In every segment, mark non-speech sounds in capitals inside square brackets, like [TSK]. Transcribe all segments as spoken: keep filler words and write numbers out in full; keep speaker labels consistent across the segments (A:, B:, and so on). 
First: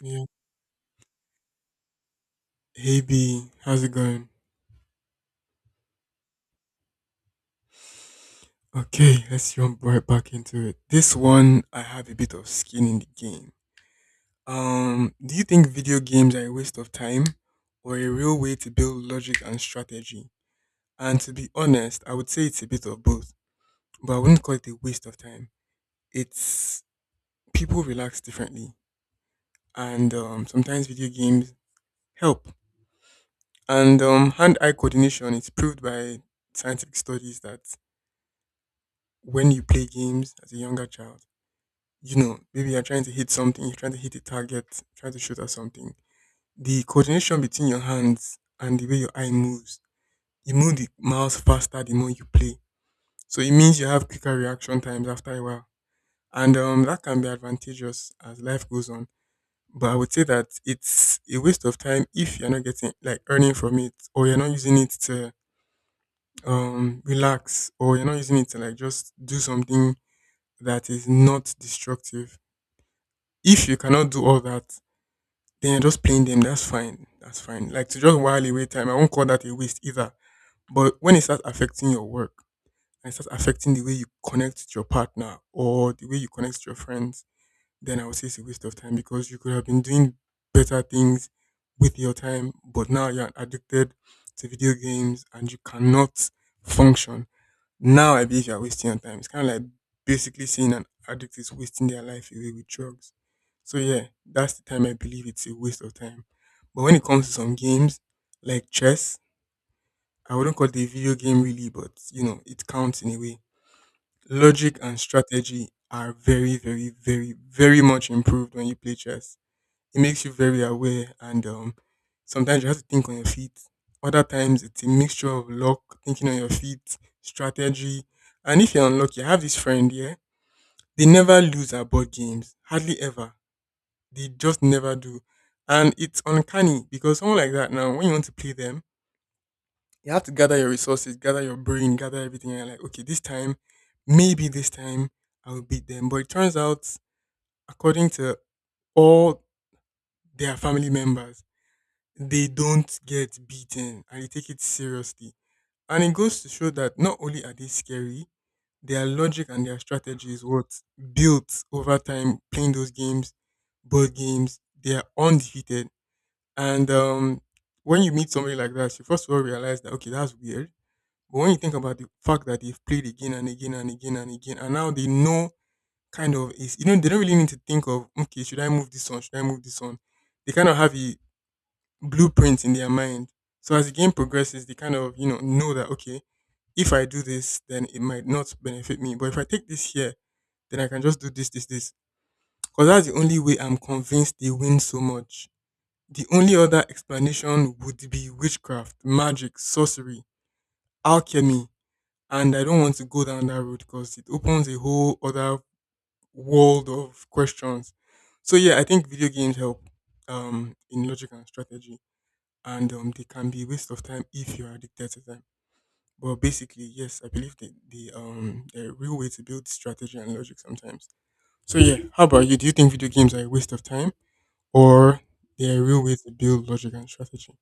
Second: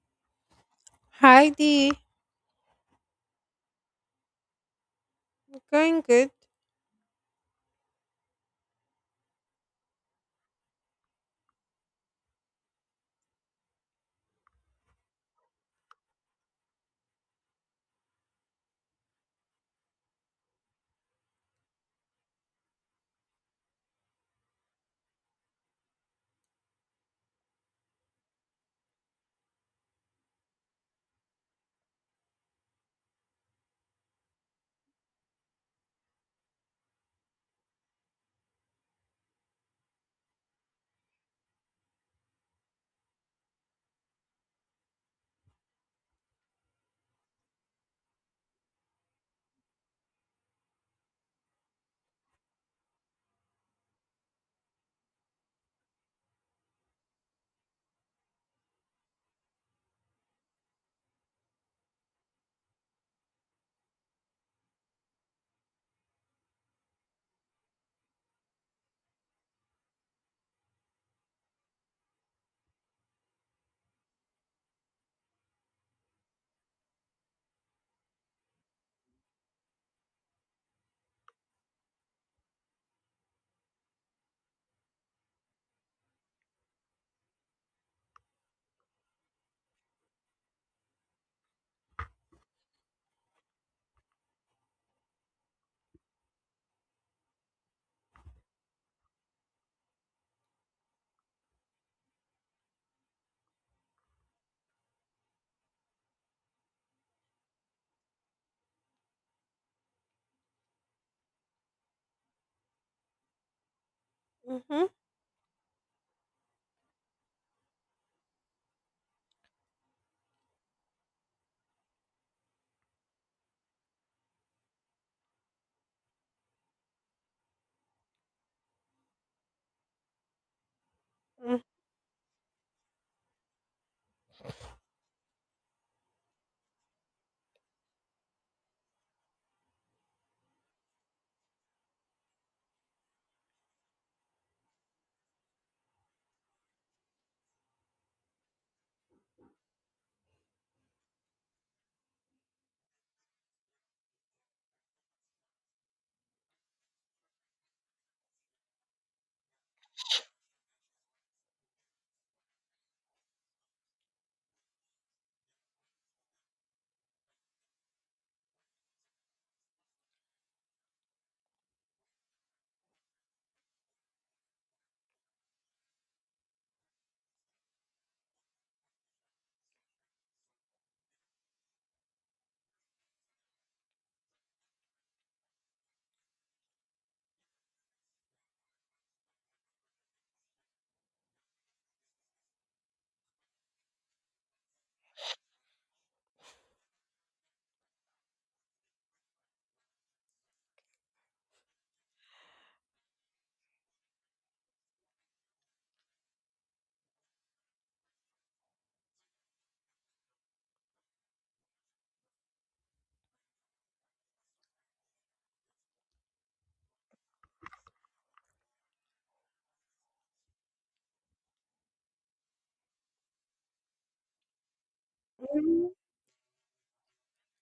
A: Yeah.
B: Hi, Dee.
A: Hey B, how's it going?
B: Going good.
A: Okay, let's jump right back into it. This one, I have a bit of skin in the game. Um, do you think video games are a waste of time or a real way to build logic and strategy? And to be honest, I would say it's a bit of both, but I wouldn't call it a waste of time. It's people relax differently, and um, sometimes video games help. And um, hand-eye coordination is proved by scientific studies that when you play games as a younger child, you know, maybe you're trying to hit something, you're trying to hit a target, trying to shoot at something. The coordination between your hands and the way your eye moves, you move the mouse faster the more you play. So it means you have quicker reaction times after a while. And um, that can be advantageous as life goes on. But I would say that it's a waste of time if you're not getting like earning from it or you're not using it to um relax or you're not using it to like just do something that is not destructive. If you cannot do all that, then you're just playing them. That's fine. That's fine. Like to just while away time, I won't call that a waste either. But when it starts affecting your work and it starts affecting the way you connect to your partner or the way you connect to your friends, then I would say it's a waste of time because you could have been doing better things with your time, but now you're addicted to video games and you cannot function. Now I believe you're wasting your time. It's kind of like basically saying an addict is wasting their life away with drugs. So yeah, that's the time I believe it's a waste of time. But when it comes to some games like chess, I wouldn't call it a video game really, but you know, it counts in a way. Logic
B: Mm-hmm.
A: and strategy are very, very, very, very much improved when you play chess. It makes you very aware, and um, sometimes you have to think on your feet. Other times, it's a mixture of luck, thinking on your feet, strategy. And if you're unlucky, I have this friend here. They never
B: Hmm.
A: lose at board games, hardly ever. They just never do. And it's uncanny because someone like that now, when you want to play them, you have to gather your resources, gather your brain, gather everything. And you're like, okay, this time, maybe this time I will beat them. But it turns out, according to all their family members, they don't get beaten and they take it seriously. And it goes to show that not only are they scary, their logic and their strategy is what built over time playing those games, board games. They are undefeated. And um, when you meet somebody like that, you first of all realize that, okay, that's weird. But when you think about the fact that they've played again and again and again and again, and now they know kind of is, you know, they don't really need to think of, okay, should I move this on? Should I move this on? They kind of have a blueprint in their mind. So as the game progresses, they kind of you know know that okay, if I do this, then it might not benefit me. But if I take this here, then I can just do this, this, this. Because that's the only way I'm convinced they win so much. The only other explanation would be witchcraft, magic, sorcery, alchemy. And I don't want to go down that road because it opens a whole other world of questions. So yeah, I think video games help um, in logic and strategy and um, they can be a waste of time if you're addicted to them. But basically, yes, I believe the the um the real way to build strategy and logic sometimes. So yeah, how about you? Do you think video games are a waste of time, or they're a real way to build logic and strategy?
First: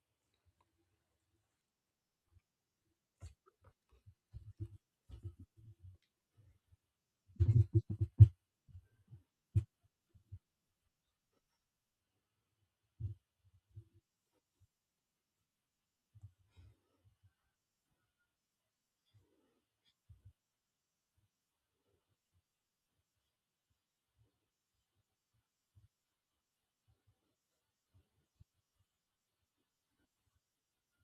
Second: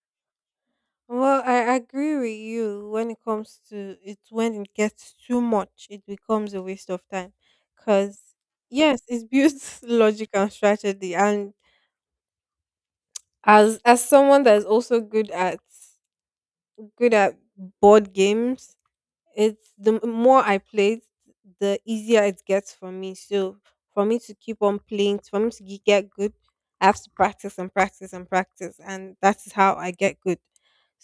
B: Well, I agree with you when it comes to it. When it gets too much, it becomes a waste of time. 'Cause yes, it builds [LAUGHS] logic and strategy. And as as someone that is also good at good at board games, it's the m- more I play it, the easier it gets for me. So for me to keep on playing, for me to ge- get good, I have to practice and practice and practice, and that is how I get good.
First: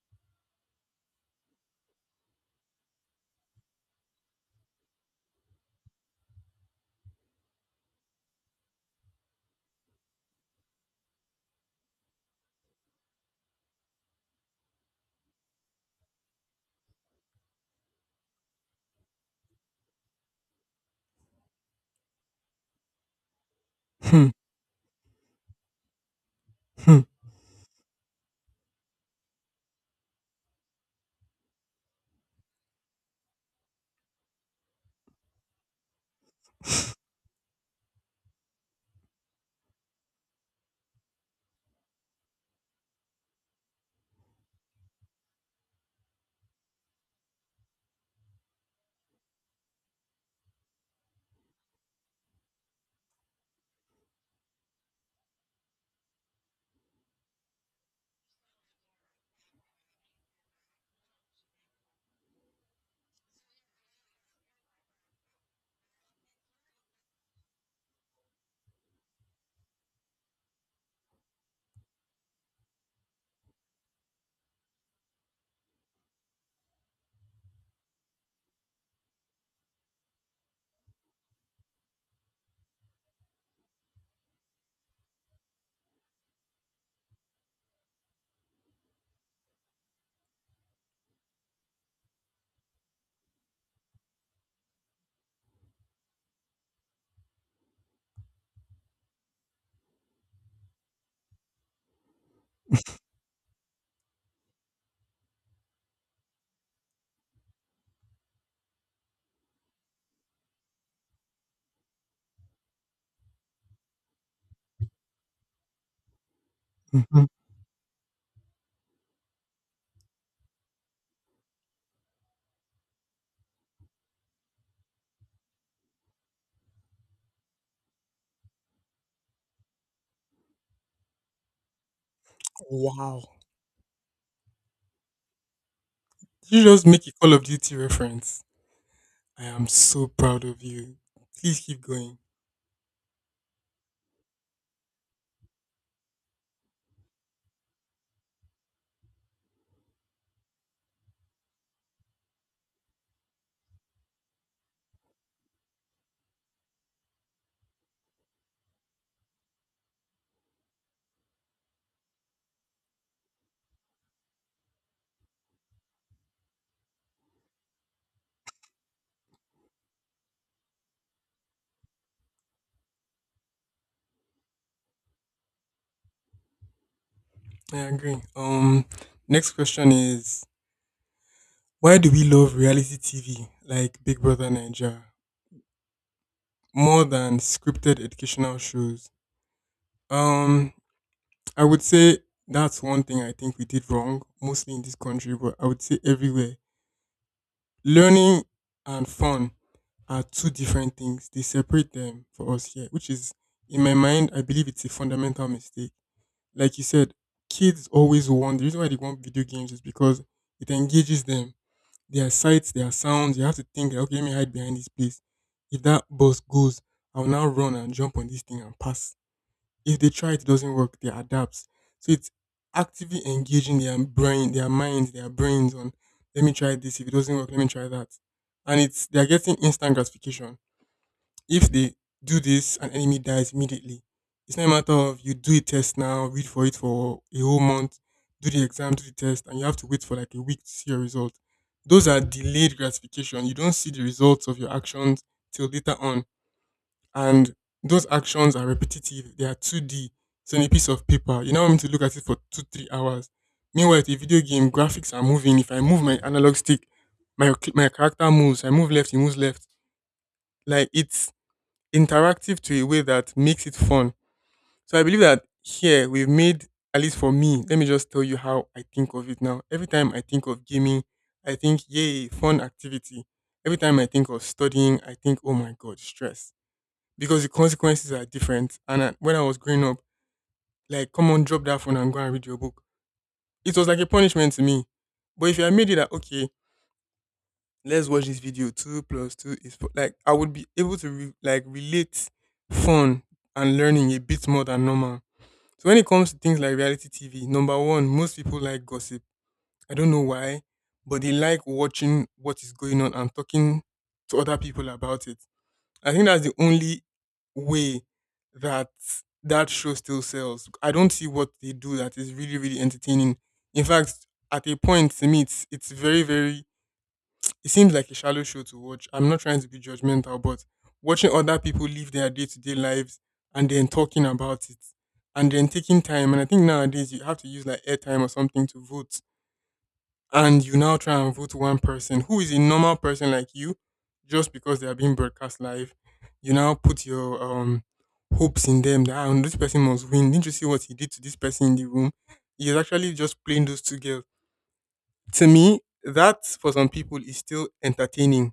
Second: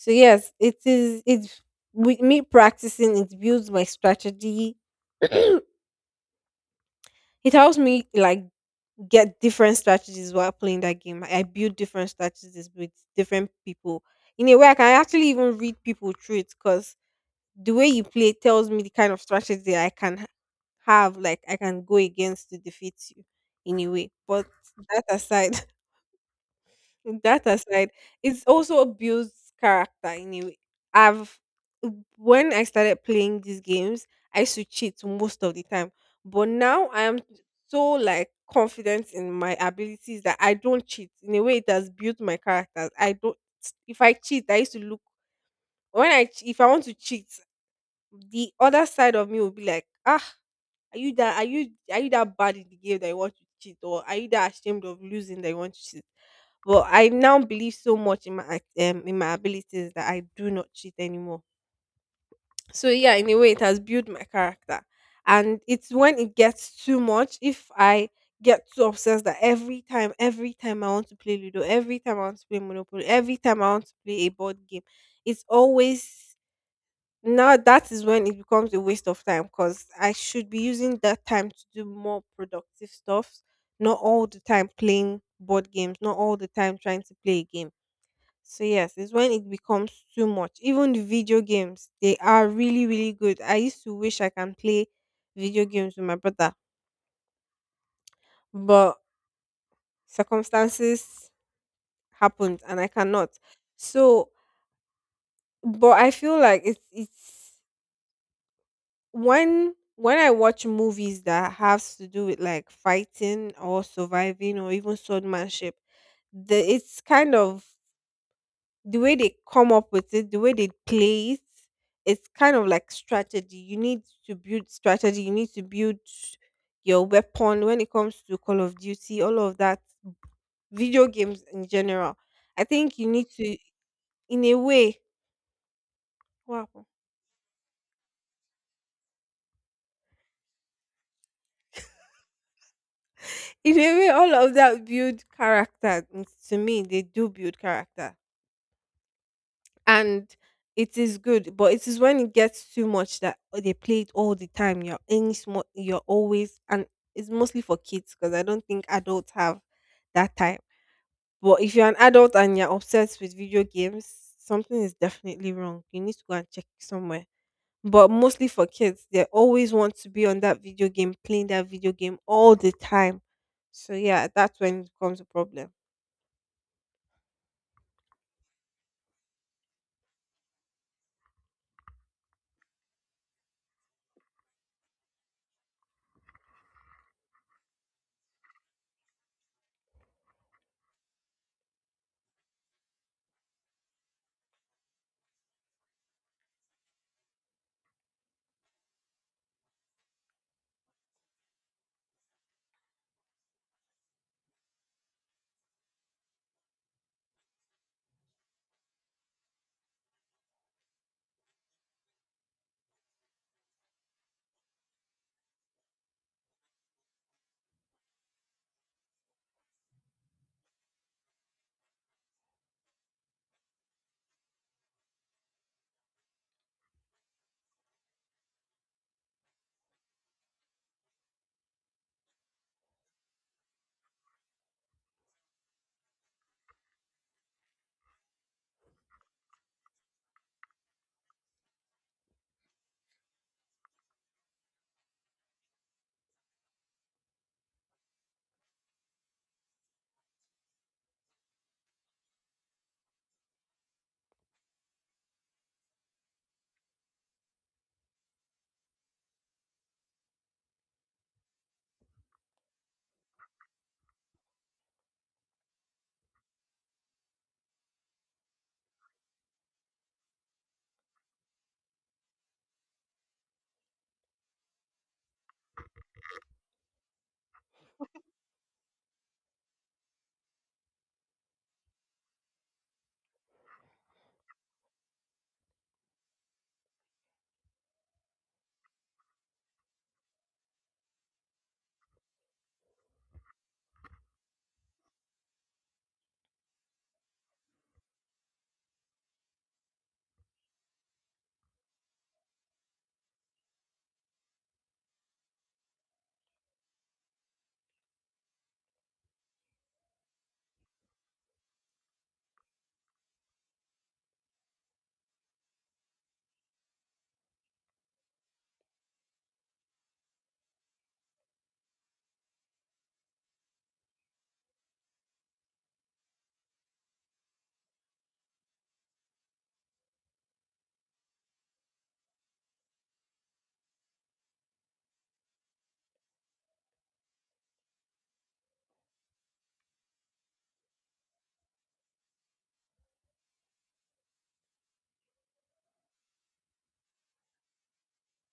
B: So yes, it is. It's with me practicing. It builds my strategy. [COUGHS] [CLEARS THROAT] It helps me like get different strategies while playing that game. I I build different strategies with different people. In a way, I can actually even read people through it because the way you play tells me the kind of strategy I can ha- have, like I can go against to defeat you in a way.
A: Hmm,
B: But that aside,
A: hmm,
B: [LAUGHS] that aside, it's also builds character in a way. I've When I started playing these games, I used to cheat most of the time. But now I am so like confident in my abilities that I don't cheat. In a way, it has built my character. I don't. If I cheat, I used to look when I ch- if I want to cheat, the other side of me will be like, ah, are you that are you are you that bad in the game that you want to cheat, or are you that ashamed of losing that you want to cheat? But I now believe so much in my act- um, in my abilities that I do not cheat anymore. So yeah, in a way, it has built my character, and it's when it gets too much. If I get too obsessed that every time, every time I want to play Ludo, every time I want to play Monopoly, every time I want to play a board game, it's always now that is when it becomes a waste of time because I should be using that time to do more productive stuff, not all the time playing board games, not all the time trying to play a game. So yes, it's when it becomes too much. Even the video games, they are really, really good. I used to wish I can play video games with my brother, but circumstances happened and I cannot. So but I feel like it's it's when when I watch movies that has to do with like fighting or surviving or even swordmanship, the it's
A: hmm, hmm.
B: kind of the way they come up with it, the way they play it, it's kind of like strategy. You need to build strategy. You need to build your weapon when it comes to Call of Duty, all of that, video games in general. I think you
A: Wow!
B: need to, in a way,
A: Did you just
B: wow,
A: make a Call of Duty reference? I am so proud of you. Please keep going.
B: in a way, all of that build character. Mm, To me, they do build character, and it is good, but it is when it gets too much that oh, they play it all the time, you're any small you're always. And it's mostly for kids because I don't think adults have that time. But if you're an adult and you're obsessed with video games, something is definitely wrong. You need to go and check somewhere. But mostly for kids, they always want to be on that video game, playing that video game all the time. So yeah, that's when it becomes a problem.
A: I agree. Um, next question is why do we love reality T V like Big Brother Nigeria? More than scripted educational shows. Um, I would say that's one thing I think we did wrong, mostly in this country, but I would say everywhere. Learning and fun are two different things. They separate them for us here, which is, in my mind, I believe it's a fundamental mistake. Like you said, kids always want, the reason why they want video games is because it engages them. There are sights, there are sounds. You have to think, okay, let me hide behind this place. If that bus goes, I will now run and jump on this thing and pass. If they try it, doesn't work, they adapt. So it's actively engaging their brain, their minds, their brains on let me try this. If it doesn't work, let me try that. And it's they're getting instant gratification. If they do this an enemy dies immediately, it's not a matter of you do a test now, read for it for a whole month, do the exam, do the test, and you have to wait for like a week to see your result. Those are delayed gratification. You don't see the results of your actions till later on and those actions are repetitive. They are two D. So in a piece of paper, you now want me to look at it for two, three hours. Meanwhile, the video game, graphics are moving. If I move my analog stick, my my character moves. I move left, he moves left. Like it's interactive to a way that makes it fun. So I believe that here we've made at least for me. Let me just tell you how I think of it now. Every time I think of gaming, I think yay, fun activity. Every time I think of studying, I think oh my god, stress because the consequences are different. And I, when I was growing up, like, come on, drop that phone and go and read your book. It was like a punishment to me. But if I made it like, okay, let's watch this video. Two plus two is four. Like, I would be able to re- like relate fun and learning a bit more than normal. So when it comes to things like reality T V, number one, most people like gossip. I don't know why, but they like watching what is going on and talking to other people about it. I think that's the only way that that show still sells. I don't see what they do that is really, really entertaining. In fact, at a point to me, it's it's very, very. It seems like a shallow show to watch. I'm not trying to be judgmental, but watching other people live their day to day lives and then talking about it and then taking time. And I think nowadays you have to use like airtime or something to vote and you now try and vote one person who is a normal person like you just because they are being broadcast live you now put your um hopes in them that "Ah, this person must win didn't you see what he did to this person in the room he is actually just playing those two girls to me that for some people is still entertaining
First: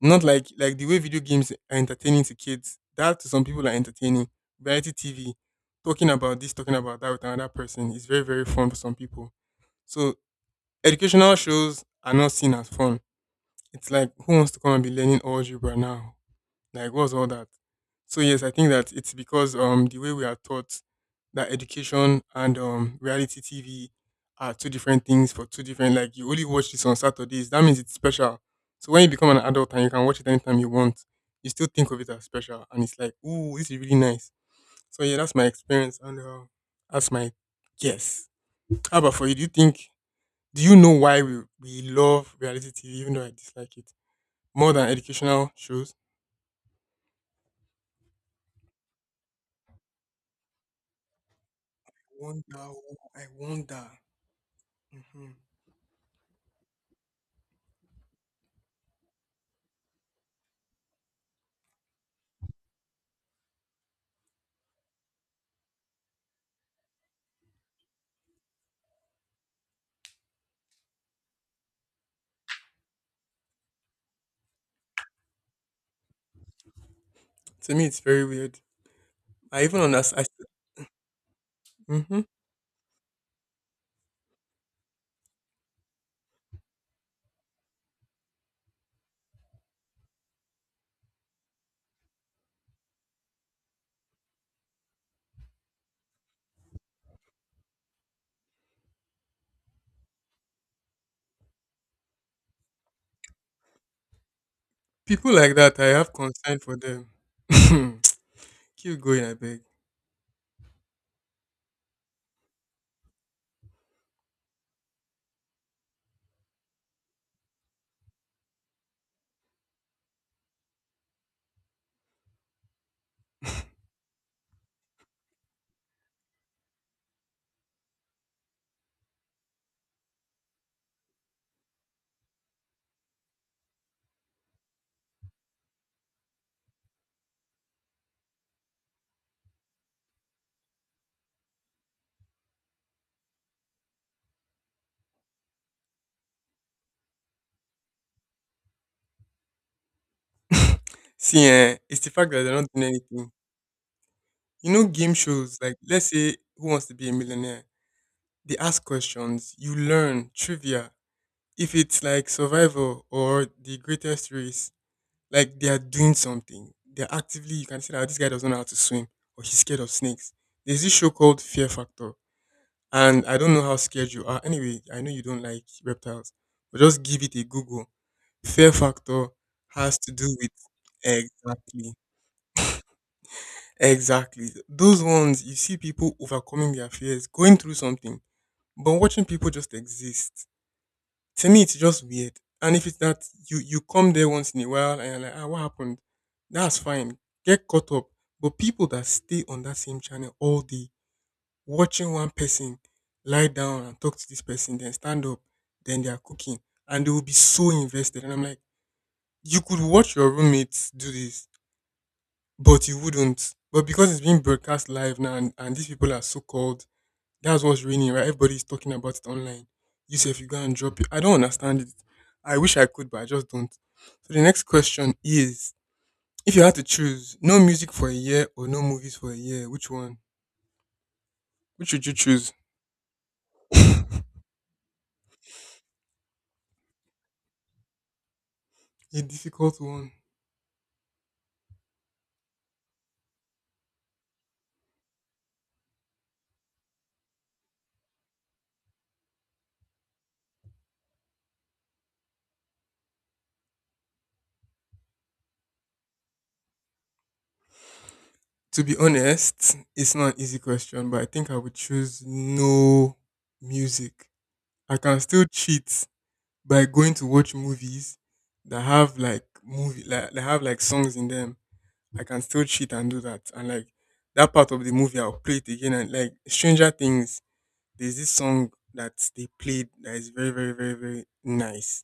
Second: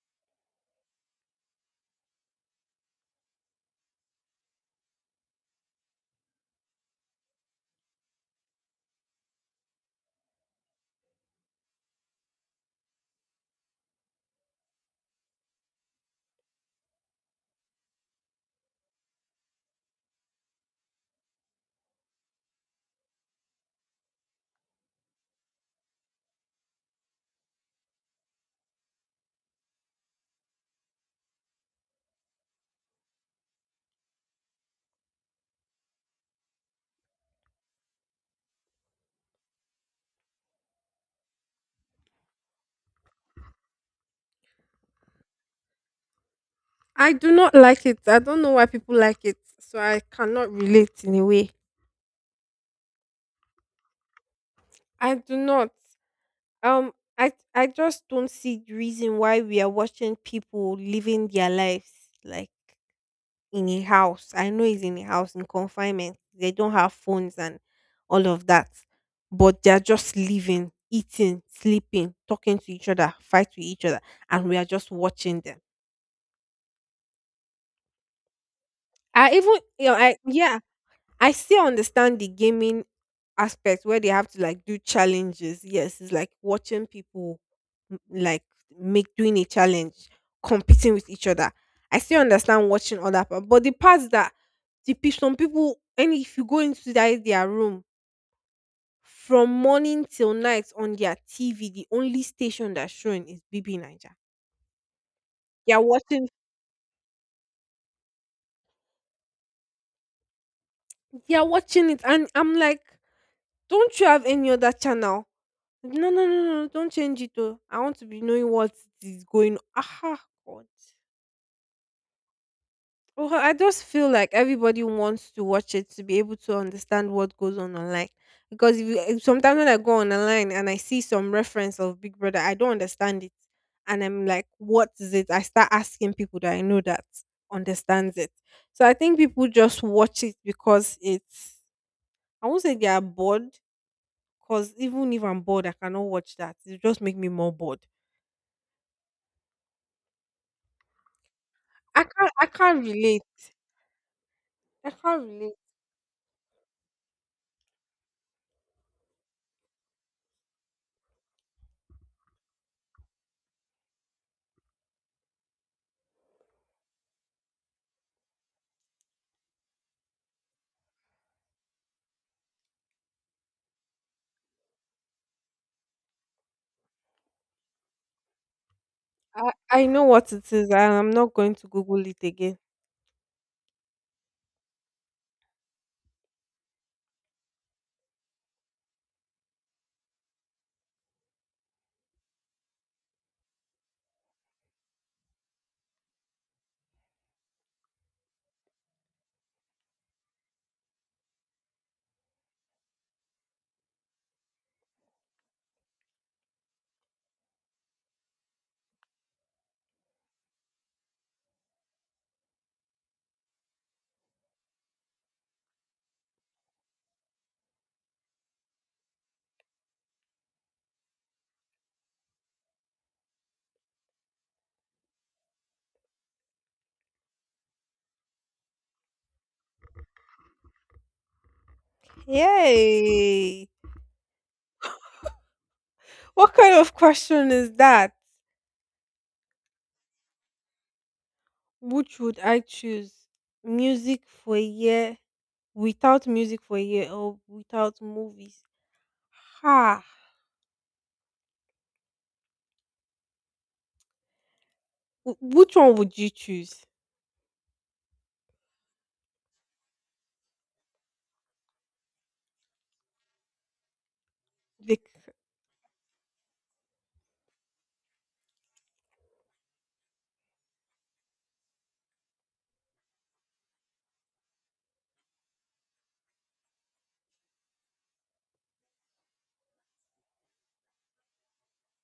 A: not like like the way video games are entertaining to kids that to some people are entertaining. Variety TV talking about this talking about that with another person is very very fun for some people so educational shows are not seen as fun. It's like who wants to come and be learning algebra now? Like what's all that? So yes, I think that it's because um the way we are taught that education and um reality T V are two different things for two different like you only watch this on Saturdays. That means it's special. So when you become an adult and you can watch it anytime you want, you still think of it as special and it's like, ooh, this is really nice. So yeah, that's my experience and uh, that's my guess. How about for you? Do you think do you know why we, we love reality T V, even though I dislike it more than educational shows?
B: I do not like it. I don't know why people like it, so I cannot relate in a way.
A: I wonder. Oh, I wonder.
B: I
A: Hmm.
B: do not. Um, I I just don't see the reason why we are watching people living their lives like in a house. I know it's in a house in confinement. They don't have phones and all of that, but they are just living, eating, sleeping, talking to each other, fight with each other, and we are just watching them.
A: To me, it's very weird.
B: I even
A: I even
B: you know, I
A: understand.
B: yeah, I still understand
A: Hmm.
B: the gaming aspect where they have to like do challenges. Yes, it's like watching people m- like make doing a challenge, competing with each other. I still understand watching other part, but the parts that the pe- some people, and if you go into that their room from morning till night on their T V, the only station that's showing is B B Niger.
A: People like
B: They
A: that,
B: are
A: I have
B: watching.
A: concern for them. [SNIFFS] [CLEARS THROAT] Keep going, I beg.
B: They are watching it, and I'm like, don't you have any other channel? No, no, no, no, no. Don't change it though. I want to be knowing what is going. Aha, God. Oh, I just feel like everybody wants to watch it to be able to understand what goes on online. Because if you, if sometimes when I go on online and I see some reference of Big Brother, I don't understand it. And I'm like, what is it? I start asking people that I know that understands it. So I think people just watch it because it's, I won't say they are bored, because even if I'm bored, I cannot watch that. It just make me more bored.
A: [SNIFFS] [CLEARS THROAT] See, eh, it's
B: I
A: the fact
B: can't
A: that
B: I
A: they're not
B: can't
A: doing
B: relate.
A: anything. You know,
B: I
A: game
B: can't relate.
A: shows, like, let's say, Who Wants to Be a Millionaire? They ask questions, you learn trivia. If it's like Survivor or The Greatest Race, like they are doing something. They're actively, you can see that this guy doesn't know how to swim or he's scared of snakes. There's this show called Fear Factor. And I don't know how scared you are. Anyway, I know you don't like reptiles, but just give it a Google. Fear Factor
B: I, I
A: has
B: know
A: to do
B: what it
A: with
B: is and I'm not going to
A: exactly,
B: Google it again.
A: exactly. Those ones, you see people overcoming their fears, going through something, but watching people just exist, to me it's just weird. And if it's that you you come there once in a while and you're like, ah, what happened? That's fine. Get caught up. But people that stay on that same channel all day, watching one person lie down and talk to this person, then stand up, then they are cooking, and they will be so invested. And I'm like, you could watch your roommates do this, but you wouldn't. But because it's being broadcast live now, and, and these people are so called, that's what's raining, right? Everybody's talking about it online. You say if you go and drop it. I don't understand it. I wish I could, but I just don't. So the next question is, if you had to choose no music for a year or no movies for a year, which one? Which would you choose?
B: Yay! What kind of question is that?
A: A difficult one.
B: Which would I choose? Music for a year. Without music for a year or without movies? Ha! Wh- which one would you choose?
A: To be honest, it's not an easy question, but I think I would choose no music. I
B: Bec
A: can still cheat by going to watch movies that have like movie like that have like songs in them. I can still cheat and do that. And like that part of the movie, I'll play it again. And like Stranger Things, there's this song that they played that is very, very, very, very nice.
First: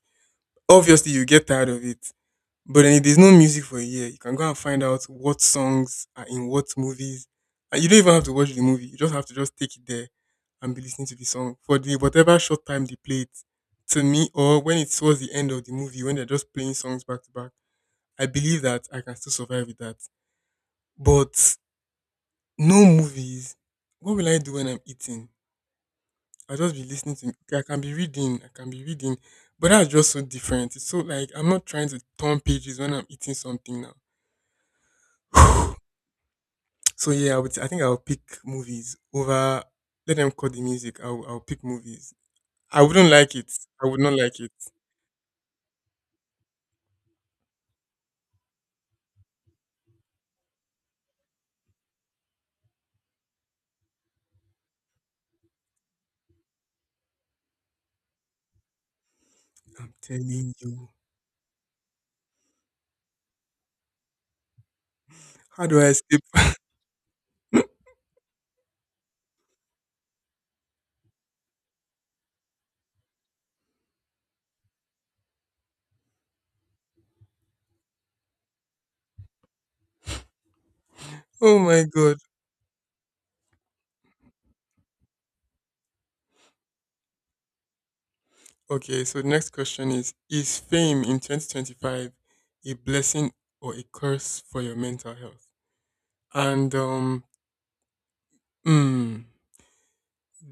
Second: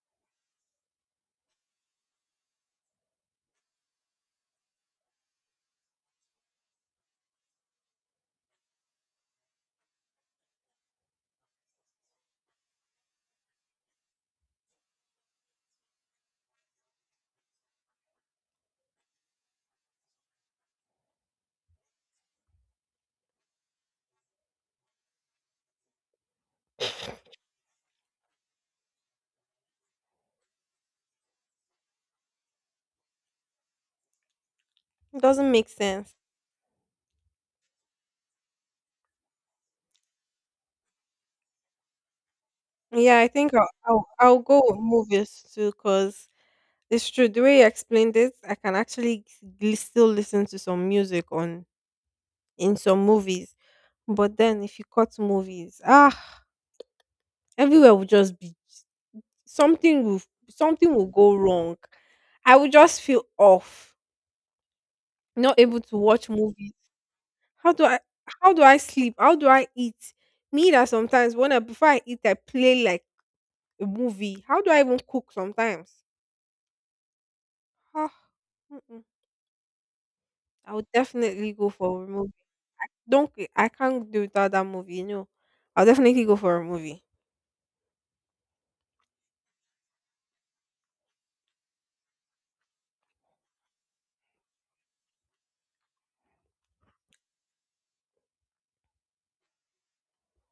A: Obviously, you get tired of it, but then if there's no music for a year, you can go and find out what songs are in what movies. And you don't even have to watch the movie. You just have to just take it there and be listening to the song for the whatever short time they play it, to me, or when it towards the end of the movie when they're just playing songs back to back. I believe that I can still survive with that. But no movies. What will I do when I'm eating? I'll just be listening to. Okay, I can be reading, I can be reading, but that's just so different. It's so like I'm not trying to turn pages when I'm eating something
B: it doesn't make
A: now.
B: sense.
A: [SIGHS] So yeah, I would I think I'll pick movies over, let them cut the music. I'll I'll pick movies. I wouldn't
B: Yeah, I
A: like it.
B: think I'll
A: I would
B: I'll,
A: not like
B: I'll
A: it.
B: go with movies too because it's true. The way you explained it, I can actually gl- still listen to some music on in some movies. But then if you cut movies, ah, everywhere will just be
A: I'm
B: something will
A: telling you.
B: something will go wrong. I will just feel off, not
A: How do
B: able
A: I
B: to
A: escape?
B: watch movies. How do I how do I sleep? How do I eat? Me that sometimes when I before I eat I play like a movie. How do I even cook sometimes? Ah, mm-mm. I would
A: [LAUGHS]
B: definitely
A: Oh
B: go
A: my
B: for a
A: god.
B: movie. Don't c- I can't do without that movie. No, I'll definitely go for a movie.
A: Okay, so the next question is Is fame in twenty twenty-five a blessing or a curse for your mental health? And um, mm,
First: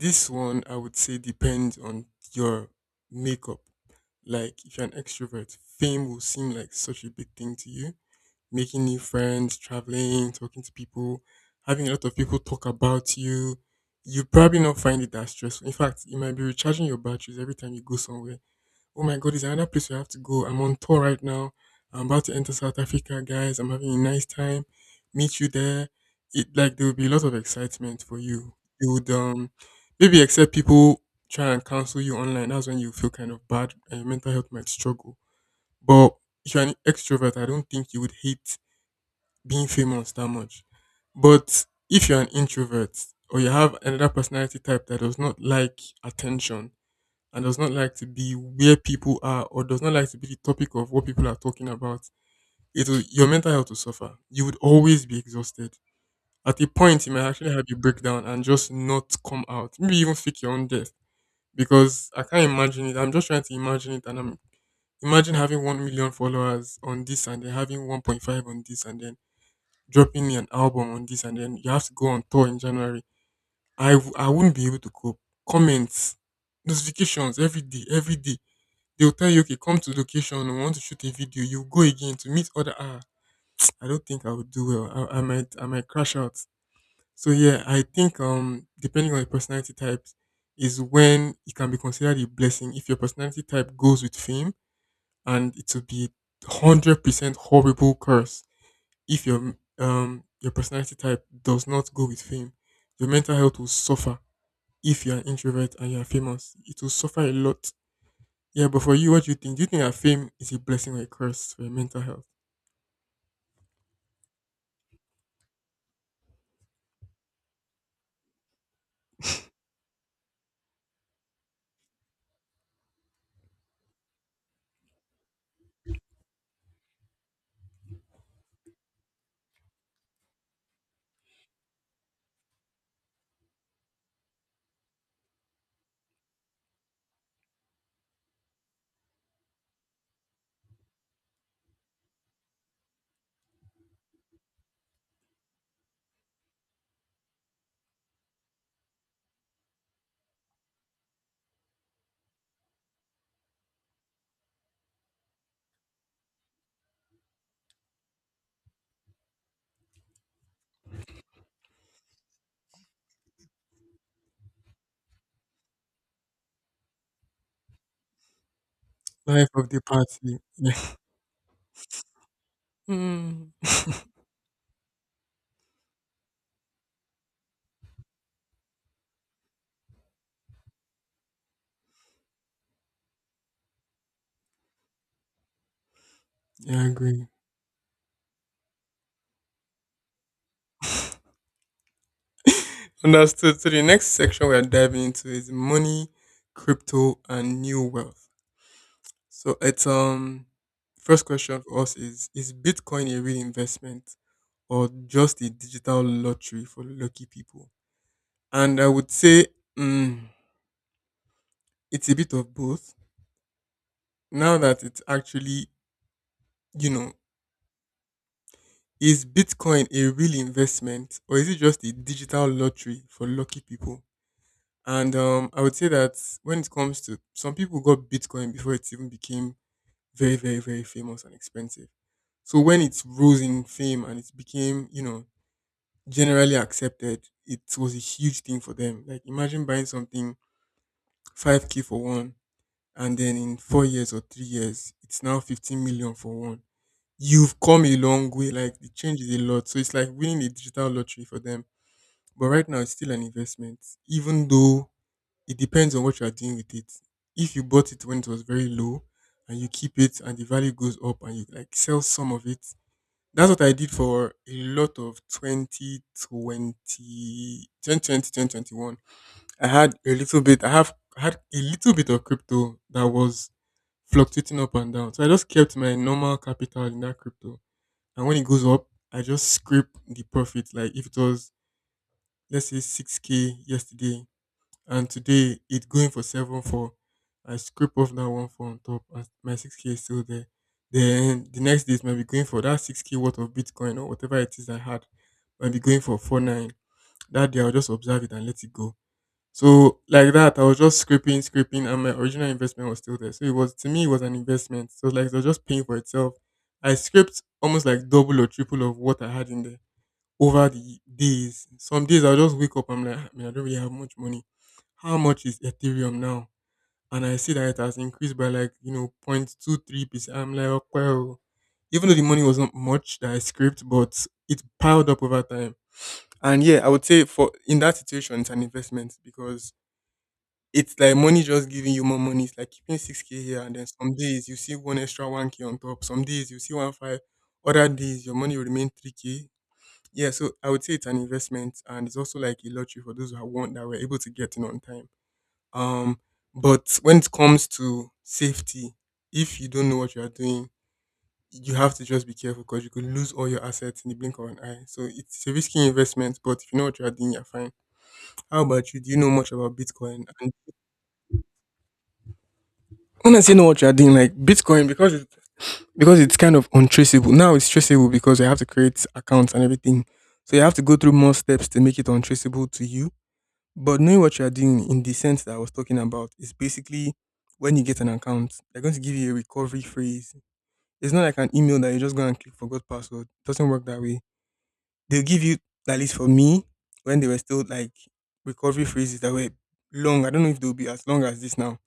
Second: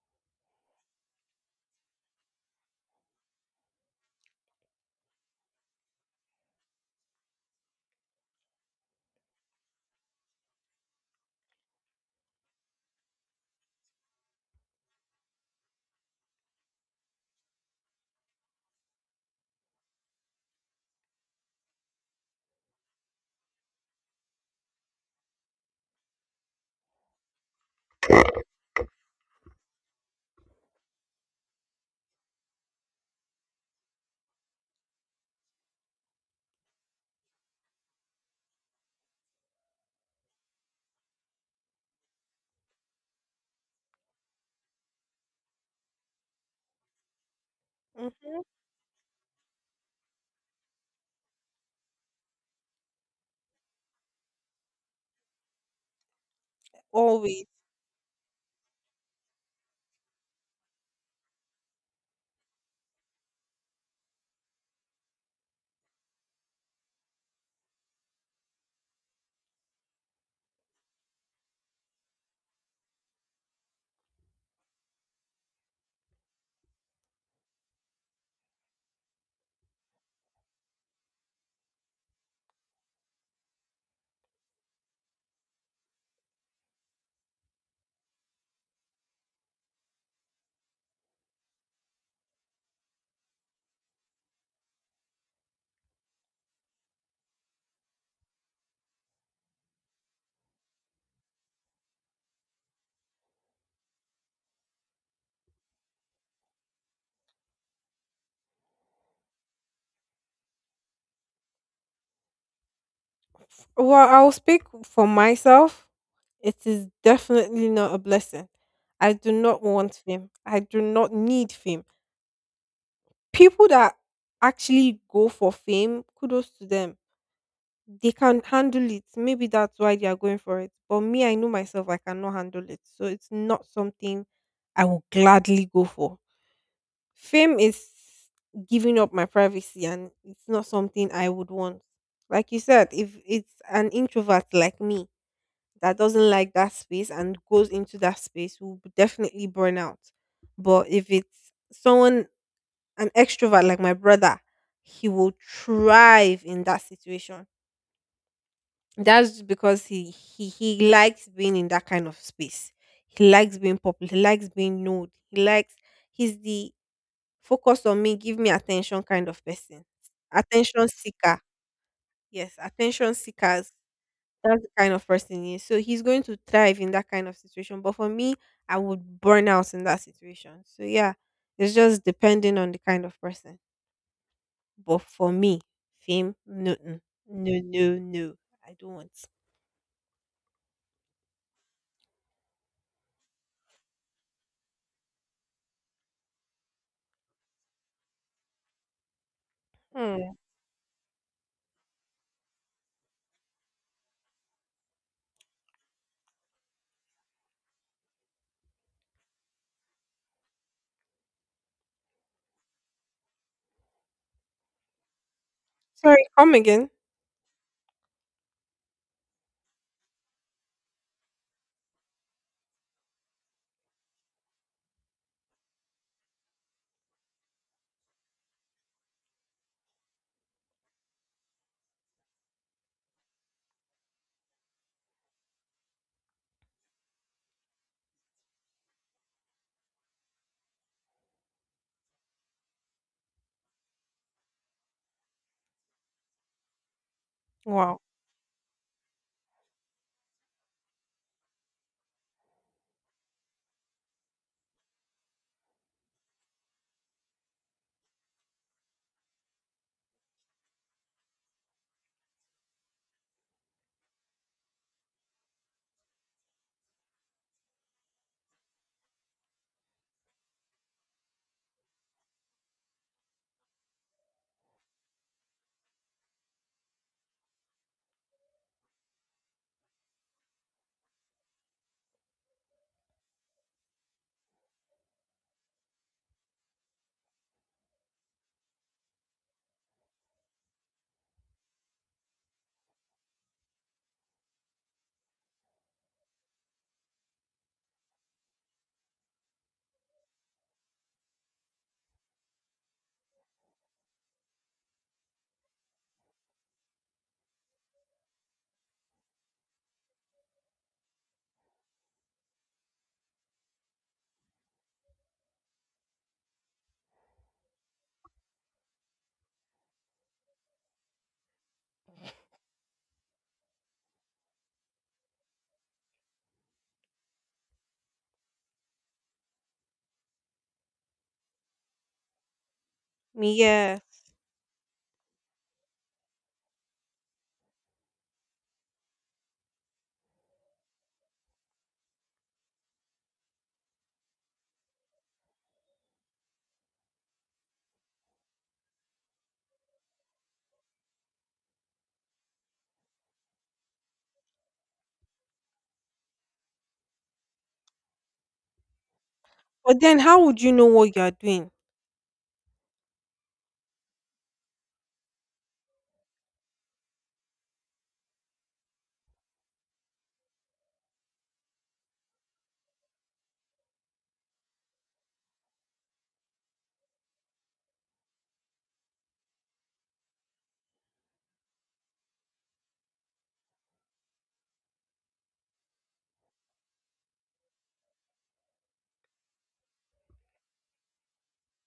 A: this one I would say depends on your makeup. Like if you're an extrovert, fame will seem like such a big thing to you. Making new friends, traveling, talking to people, having a lot of people talk about you. You probably not find it that stressful. In fact, it might be recharging your batteries every time you go somewhere. Oh my God, is another place we have to go? I'm on tour right now. I'm about to enter South Africa, guys. I'm having a nice time. Meet you there. It like there will be a lot of excitement for you. You would um maybe except people try and cancel you online. That's when you feel kind of bad and your mental health might struggle. But if you're an extrovert, I don't think you would hate being famous that much. But if you're an introvert or you have another personality type that does not like attention, and does not like to be
B: Mm-hmm.
A: where people are or does not like to be the topic of what people are talking about, it will, your mental health will suffer. You would always be exhausted. At a point, you might
B: Always.
A: actually have a breakdown and just not come out. Maybe even fake your own death because I can't imagine it. I'm just trying to imagine it, and I'm, imagine having one million followers on this and then having one point five on this and then dropping an album on this and then you have to go on tour in January. I w- I wouldn't be able to cope. Comments, notifications every day, every day. They'll tell you, okay, come to location. We want to shoot a video. You go again to meet other. Ah, [TSK] I don't think I would do well. I, I might, I might crash out. So yeah, I think um, depending on your personality types, is when it can be considered a blessing if your personality type goes with fame, and it will be hundred percent horrible curse if your um your personality type does not go with fame. Your mental health will suffer if you're an introvert and you're famous. It will suffer a lot. Yeah, but for you, what do you think? Do you think that fame is a blessing or a curse for your mental health?
B: Well, I'll speak for myself. It is definitely not a blessing. I do not want fame. I do not need fame. People that actually go for fame, kudos to them. They can handle it. Maybe that's why they are going for it. But me, I know myself, I cannot handle it. So it's not something I will gladly go for. Fame is giving up my privacy and it's not something I would want. Like you said, if it's an introvert like me that doesn't like that space and goes into that space, will b- definitely burn out. But if it's someone, an extrovert like my brother, he will thrive in that situation. That's because he he he likes being in that kind of space. He likes being popular. He likes being known. He likes he's the focus on me, give me attention kind of
A: Life of the
B: person.
A: party. Yeah,
B: Attention seeker. Yes,
A: [LAUGHS]
B: attention
A: hmm.
B: seekers. That's the kind of person he is. So he's going to thrive in that kind of situation. But for me, I would burn out in that situation. So yeah, it's just depending on the kind of person. But for me, fame, no,
A: Yeah, I
B: mm,
A: agree.
B: no, no, no, I don't want.
A: Understood. So the next section we are diving into is money, crypto, and new wealth. So it's
B: Hmm.
A: um first question for us is is Bitcoin a real investment or just a digital lottery for lucky people? And I would say, mm, it's a bit of both. Now that it's actually,
B: Sorry, come
A: you
B: again.
A: know, is Bitcoin a real investment or is it just a digital lottery for lucky people? And um, I would say that when it comes to, some people got Bitcoin before it even became very, very, very famous and expensive. So when it rose in fame and it became, you know, generally accepted, it was a huge thing for them. Like imagine buying something five K for one and then in four years or three years, it's now fifteen million for one. You've come a
B: Wow.
A: long way. Like the change is a lot. So it's like winning a digital lottery for them. But right now, it's still an investment, even though it depends on what you are doing with it. If you bought it when it was very low and you keep it and the value goes up and you like sell some of it, that's what I did for a lot of twenty twenty, twenty twenty, twenty twenty-one. I had a little bit, I have I had a little bit of crypto that was fluctuating up and down. So I just kept my normal capital in that crypto. And when it goes up, I just scrape the profit. Like if it was, let's say, six K yesterday and today it going for seven four. I scrape off that one four on top, and my six k is still there. Then the next day it might be going for that six k worth of Bitcoin or whatever it is I had, might be going for four nine. That day I'll just observe it and let it go. So like that, I was just scraping, scraping, and my original investment was still there. So it was, to me, it was an investment. So like it was just paying for itself. I scraped almost like double or triple of what I had in there over the days. Some days I'll just wake up, I'm like, "Ah, man, I don't really have much money. How much is Ethereum now?" And I see that it has increased by like, you know, zero point two three percent. I'm like, "Okay, oh, well," even though the money wasn't much that I scraped, but it piled up over time. And yeah, I would say for, in that situation, it's an investment because it's like money just giving you more money. It's like keeping six K here, and then some
B: Yes.
A: days you see one extra one K on top. Some days you see one five. Other days, your money will remain three K. Yeah, so I would say it's an investment, and it's also like a lottery for those who have won, that were able to get in on time. Um, but when it comes to safety, if you don't know what you are doing, you have to just be careful because you could lose all your assets in the blink of an eye. So it's a risky investment, but if you know what you are doing, you're fine. How about you? Do you know much about
B: But then
A: Bitcoin?
B: how
A: And
B: would you know what you are doing?
A: when I say know what you are doing, like Bitcoin, because it's, because it's kind of untraceable. Now it's traceable because you have to create accounts and everything. So you have to go through more steps to make it untraceable to you. But knowing what you are doing in the sense that I was talking about is basically when you get an account, they're going to give you a recovery phrase. It's not like an email that you just go and click forgot password. It doesn't work that way. They'll give you, at least for me, when they were still like recovery phrases that were long. I don't know if they'll be as long as this now.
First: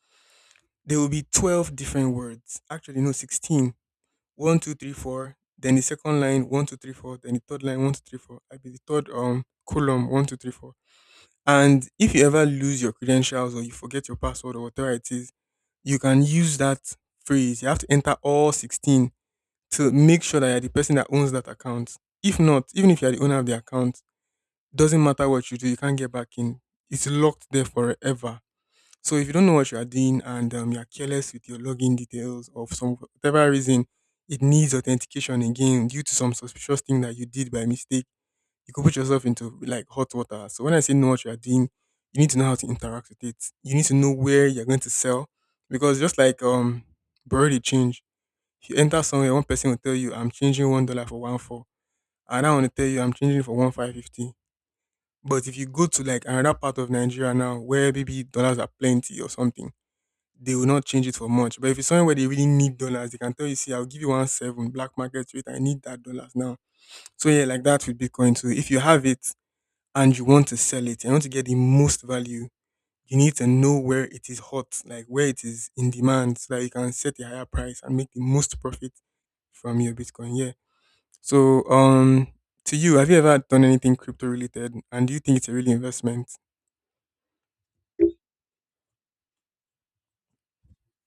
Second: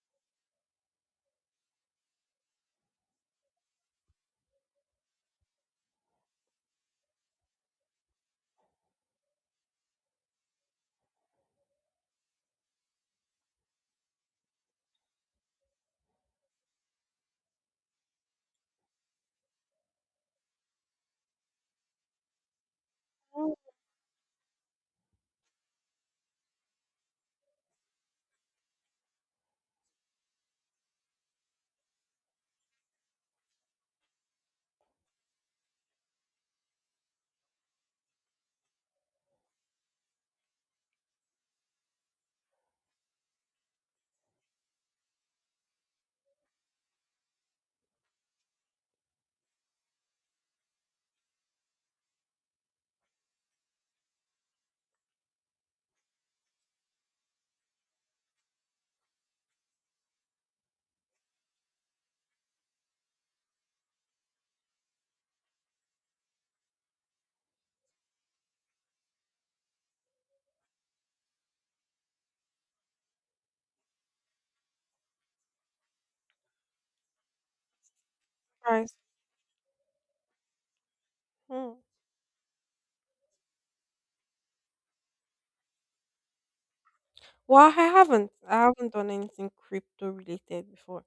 A: There will be twelve different words. Actually, no, sixteen. One, two, three, four. Then the second line, one, two, three, four. Then the third line, one, two, three, four. I be the third um column, one, two, three, four, and if you ever lose your credentials or you forget your password or whatever it is, you can use that phrase. You have to enter all sixteen to make sure that you're the person that owns that account. If not, even if you're the owner of the account, doesn't matter what you do, you can't get back in. It's locked there forever. So if you don't know what you are doing and um, you're careless with your login details or for some whatever reason, it needs authentication again due to some suspicious thing that you did by mistake, you could put yourself into like hot water. So when I say know what you are doing, you need to know how to interact with it. You need to know where you're going to sell because just like um borrow the change. If you enter somewhere, one person will tell you, "I'm changing one dollar for one four," and I want to tell you, "I'm changing for one five fifty." But if you go to like another part of Nigeria now, where maybe dollars are plenty or something, they will not change it for much. But if it's somewhere where they really need dollars, they can tell you, "See, I'll give you one seven black market rate. I need that dollars now." So yeah, like that with Bitcoin too. If you have it, and you want to sell it, you want to get the most value, you need to know where it is hot, like where it is in demand, so that you can set a higher price and make the most profit
B: Price.
A: from your Bitcoin. Yeah. So,
B: Hmm.
A: um, to you, have you ever done anything crypto related, and do you think it's a real investment?
B: Well, I haven't. I haven't done anything crypto related before.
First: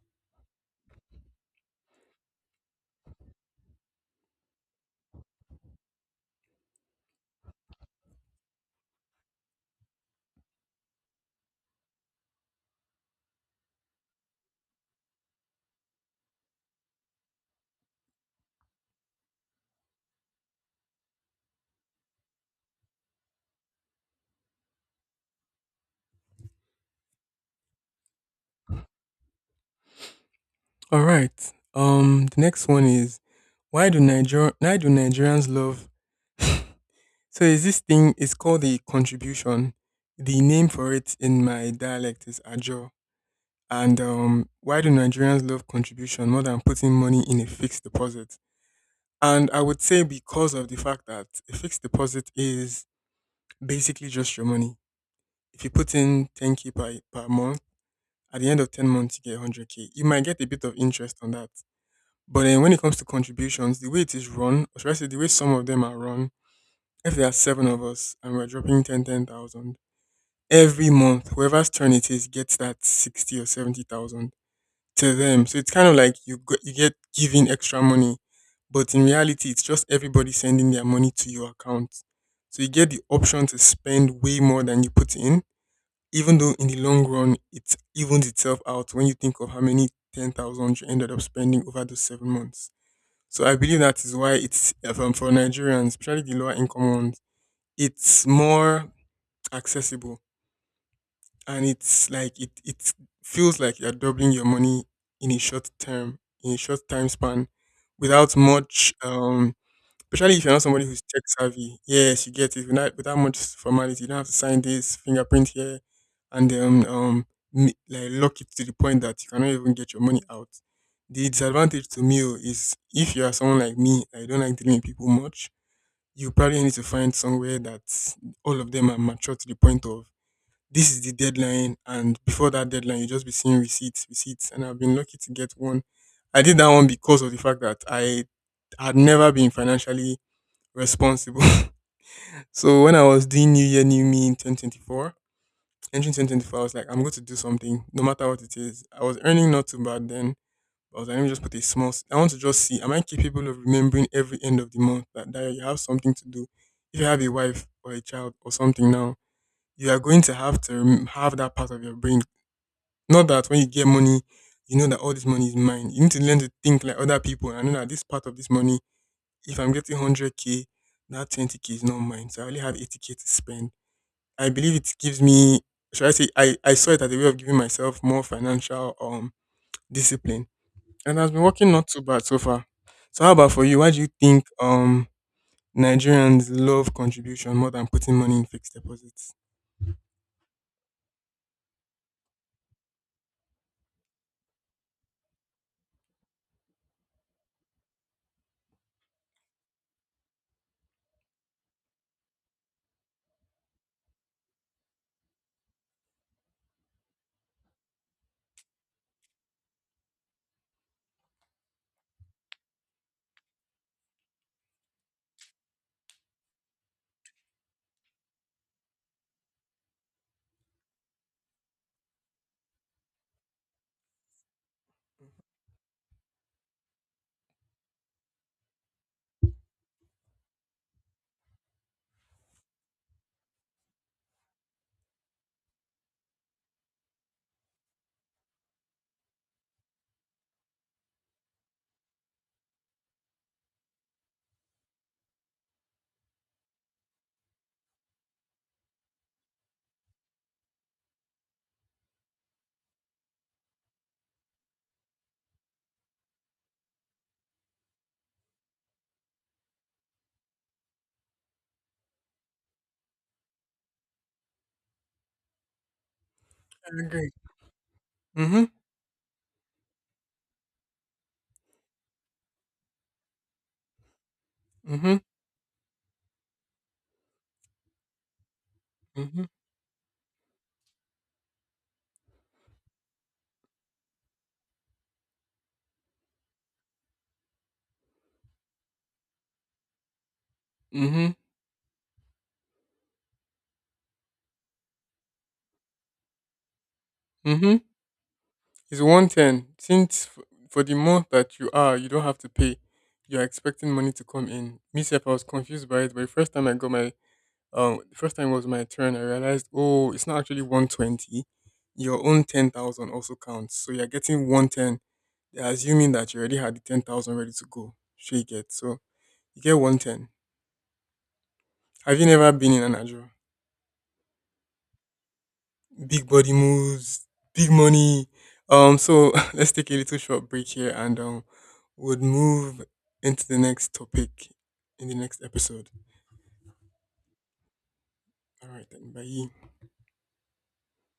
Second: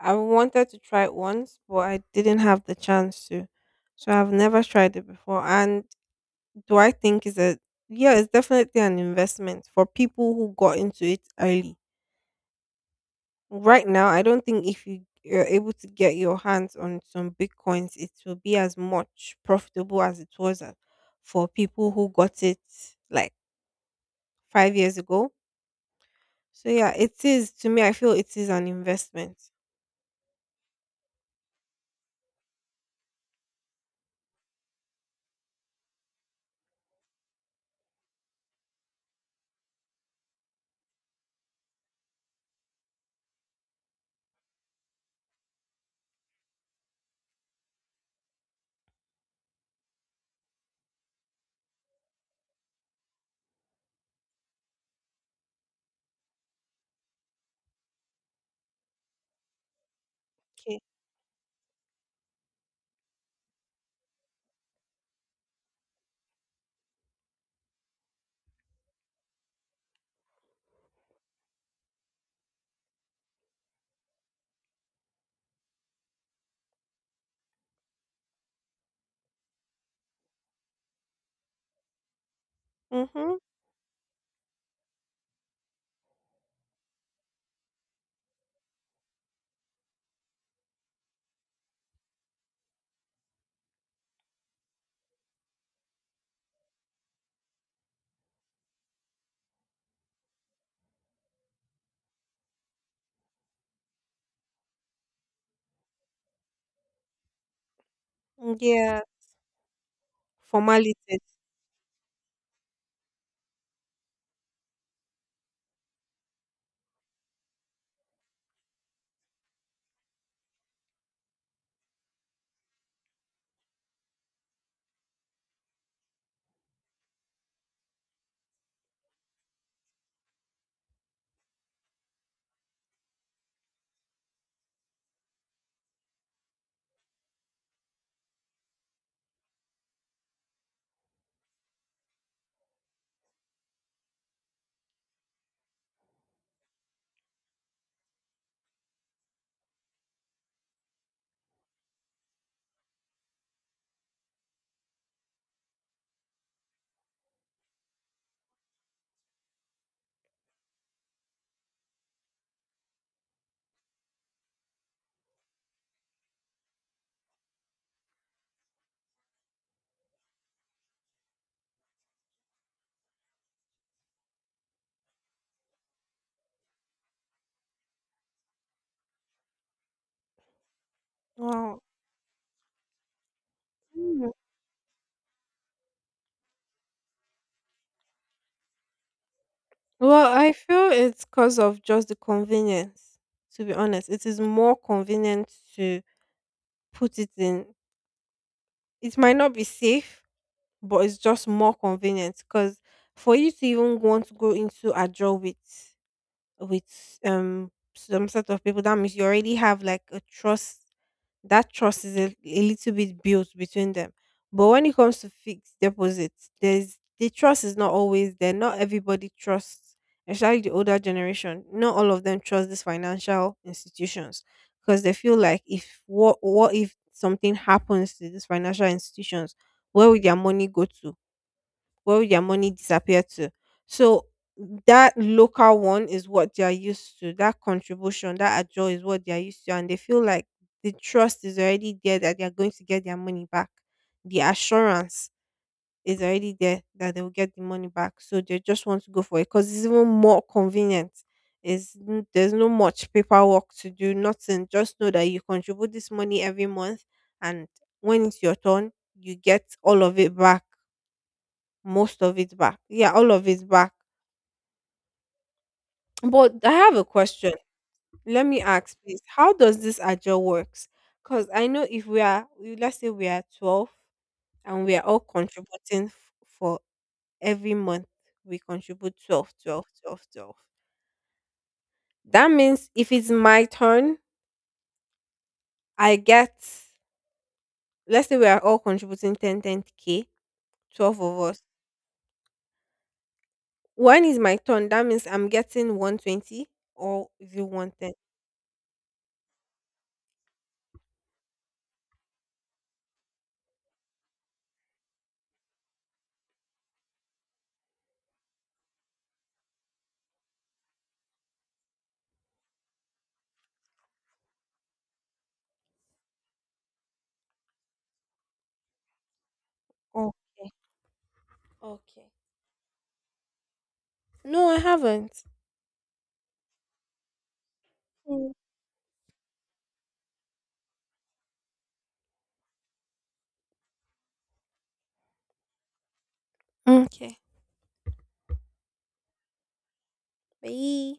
B: I wanted to try it once, but I didn't have the chance to. So I've never tried it before. And do I think is a yeah, it's definitely an investment for people who got into it early. Right now, I don't think if you you're able to get your hands on some bitcoins, it will be as much profitable as it was uh, for people who got it like five years ago. So yeah, it is to me. I feel it is an investment.
A: All right. Um, the next one is why do Niger why do Nigerians love? So is this thing? It's called the contribution. The name for it in my dialect is ajo. And um, why do Nigerians love contribution more than putting money in a fixed deposit? And I would say because of the fact that a fixed deposit is basically just your money. If you put in ten k per, per month, at the end of ten months, you get one hundred k. You might get a bit of
B: Okay.
A: interest on that. But then when it comes to contributions, the way it is run, or should I say the way some of them are run, if there are seven of us and we're dropping ten ten thousand every month, whoever's turn it is gets that sixty or seventy thousand to them. So it's kind of like you go, you get given extra money, but in reality, it's just everybody sending their money to your account. So you get the
B: Mhm.
A: option to spend way more than you put in, even though in the long run it evens itself out when you think of how many ten thousand you ended up spending over those seven months. So I believe that is why it's uh, for for Nigerians, especially the lower income ones, it's more accessible, and it's like it it feels like you're doubling your money in a short term in a short time span without much
B: Yeah.
A: um especially if you're not somebody who's tech
B: Formalities.
A: savvy. Yes, you get it without without much formality. You don't have to sign this, fingerprint here, and then um m- like lock it to the point that you cannot even get your money out. The disadvantage to me, oh, is if you are someone like me, I don't like dealing with people much. You probably need to find somewhere that all of them are mature to the point of, this is the deadline, and before that deadline you just be seeing receipts, receipts. And I've been lucky to get one. I did that one because of the fact that I had never been financially responsible. [LAUGHS] So when I was doing new year, new me in twenty twenty-four, entering twenty twenty-four, I was like, I'm going to do something no matter what it is. I was earning not too bad then. But I was like, let me just put a small s- I want to just see, am I capable of remembering every end of the month that, that you have something to do. If you have a wife or a child or something now, you are going to have to rem- have that part of your brain. Not that when you get money, you know that all this money is mine. You need to learn to think like other people. And I know that this part of this money, if I'm getting one hundred k, that twenty k is not mine. So I only have eighty k to spend. I believe it gives me, should I say, I, I saw it as a way of giving myself more financial um discipline. And it has been working
B: Wow.
A: not too bad so far. So how about for you? Why do you
B: Mm.
A: think um Nigerians love contribution more than putting money in fixed deposits?
B: Well, I feel it's because of just the convenience. To be honest, it is more convenient to put it in. It might not be safe, but it's just more convenient because for you to even want to go into a draw with with um some set of people, that means you already have like a trust that trust is a, a little bit built between them. But when it comes to fixed deposits, there's the trust is not always there. Not everybody trusts, especially the older generation. Not all of them trust these financial institutions because they feel like if what what if something happens to these financial institutions, where will their money go to? Where would their money disappear to? So that local one is what they are used to. That contribution, that ajo is what they are used to, and they feel like the trust is already there that they are going to get their money back. The assurance is already there that they will get the money back. So they just want to go for it because it's even more convenient. Is there's no much paperwork to do, nothing. Just know that you contribute this money every month, and when it's your turn, you get all of it back, most of it back. Yeah, all of it back. But I have
A: I
B: a
A: agree.
B: question. Let me
A: Mm-hmm.
B: ask, please. How does this agile works? Because I know if we are, we- let's say we are twelve and we are
A: Mm-hmm.
B: all contributing f- for every month, we contribute
A: Mm-hmm.
B: twelve, twelve, twelve, twelve. That means if it's my turn, I get, let's say we are all contributing ten, ten k twelve of us. When is my turn? That means I'm getting one twenty or is it
A: Mm-hmm.
B: one ten?
A: It's one ten. Since f- for the month that you are, you don't have to pay. You are expecting money to come in. Me self, I was confused by it, but the first time I got my um, the first time it was my turn, I realized, oh, it's not actually one twenty. Your own ten thousand also counts, so you're getting one ten. They're assuming that you already had the ten thousand ready to go. Sure, you get, so you get one ten.
B: Okay.
A: Have you
B: Okay.
A: never been in an Adro?
B: No, I haven't.
A: Big body moves, big money.
B: Mm.
A: Um, so [LAUGHS] let's take a little short break here, and um, we'll move into the next topic in the next episode.
B: Okay.
A: All right, then. Bye.
B: Bye.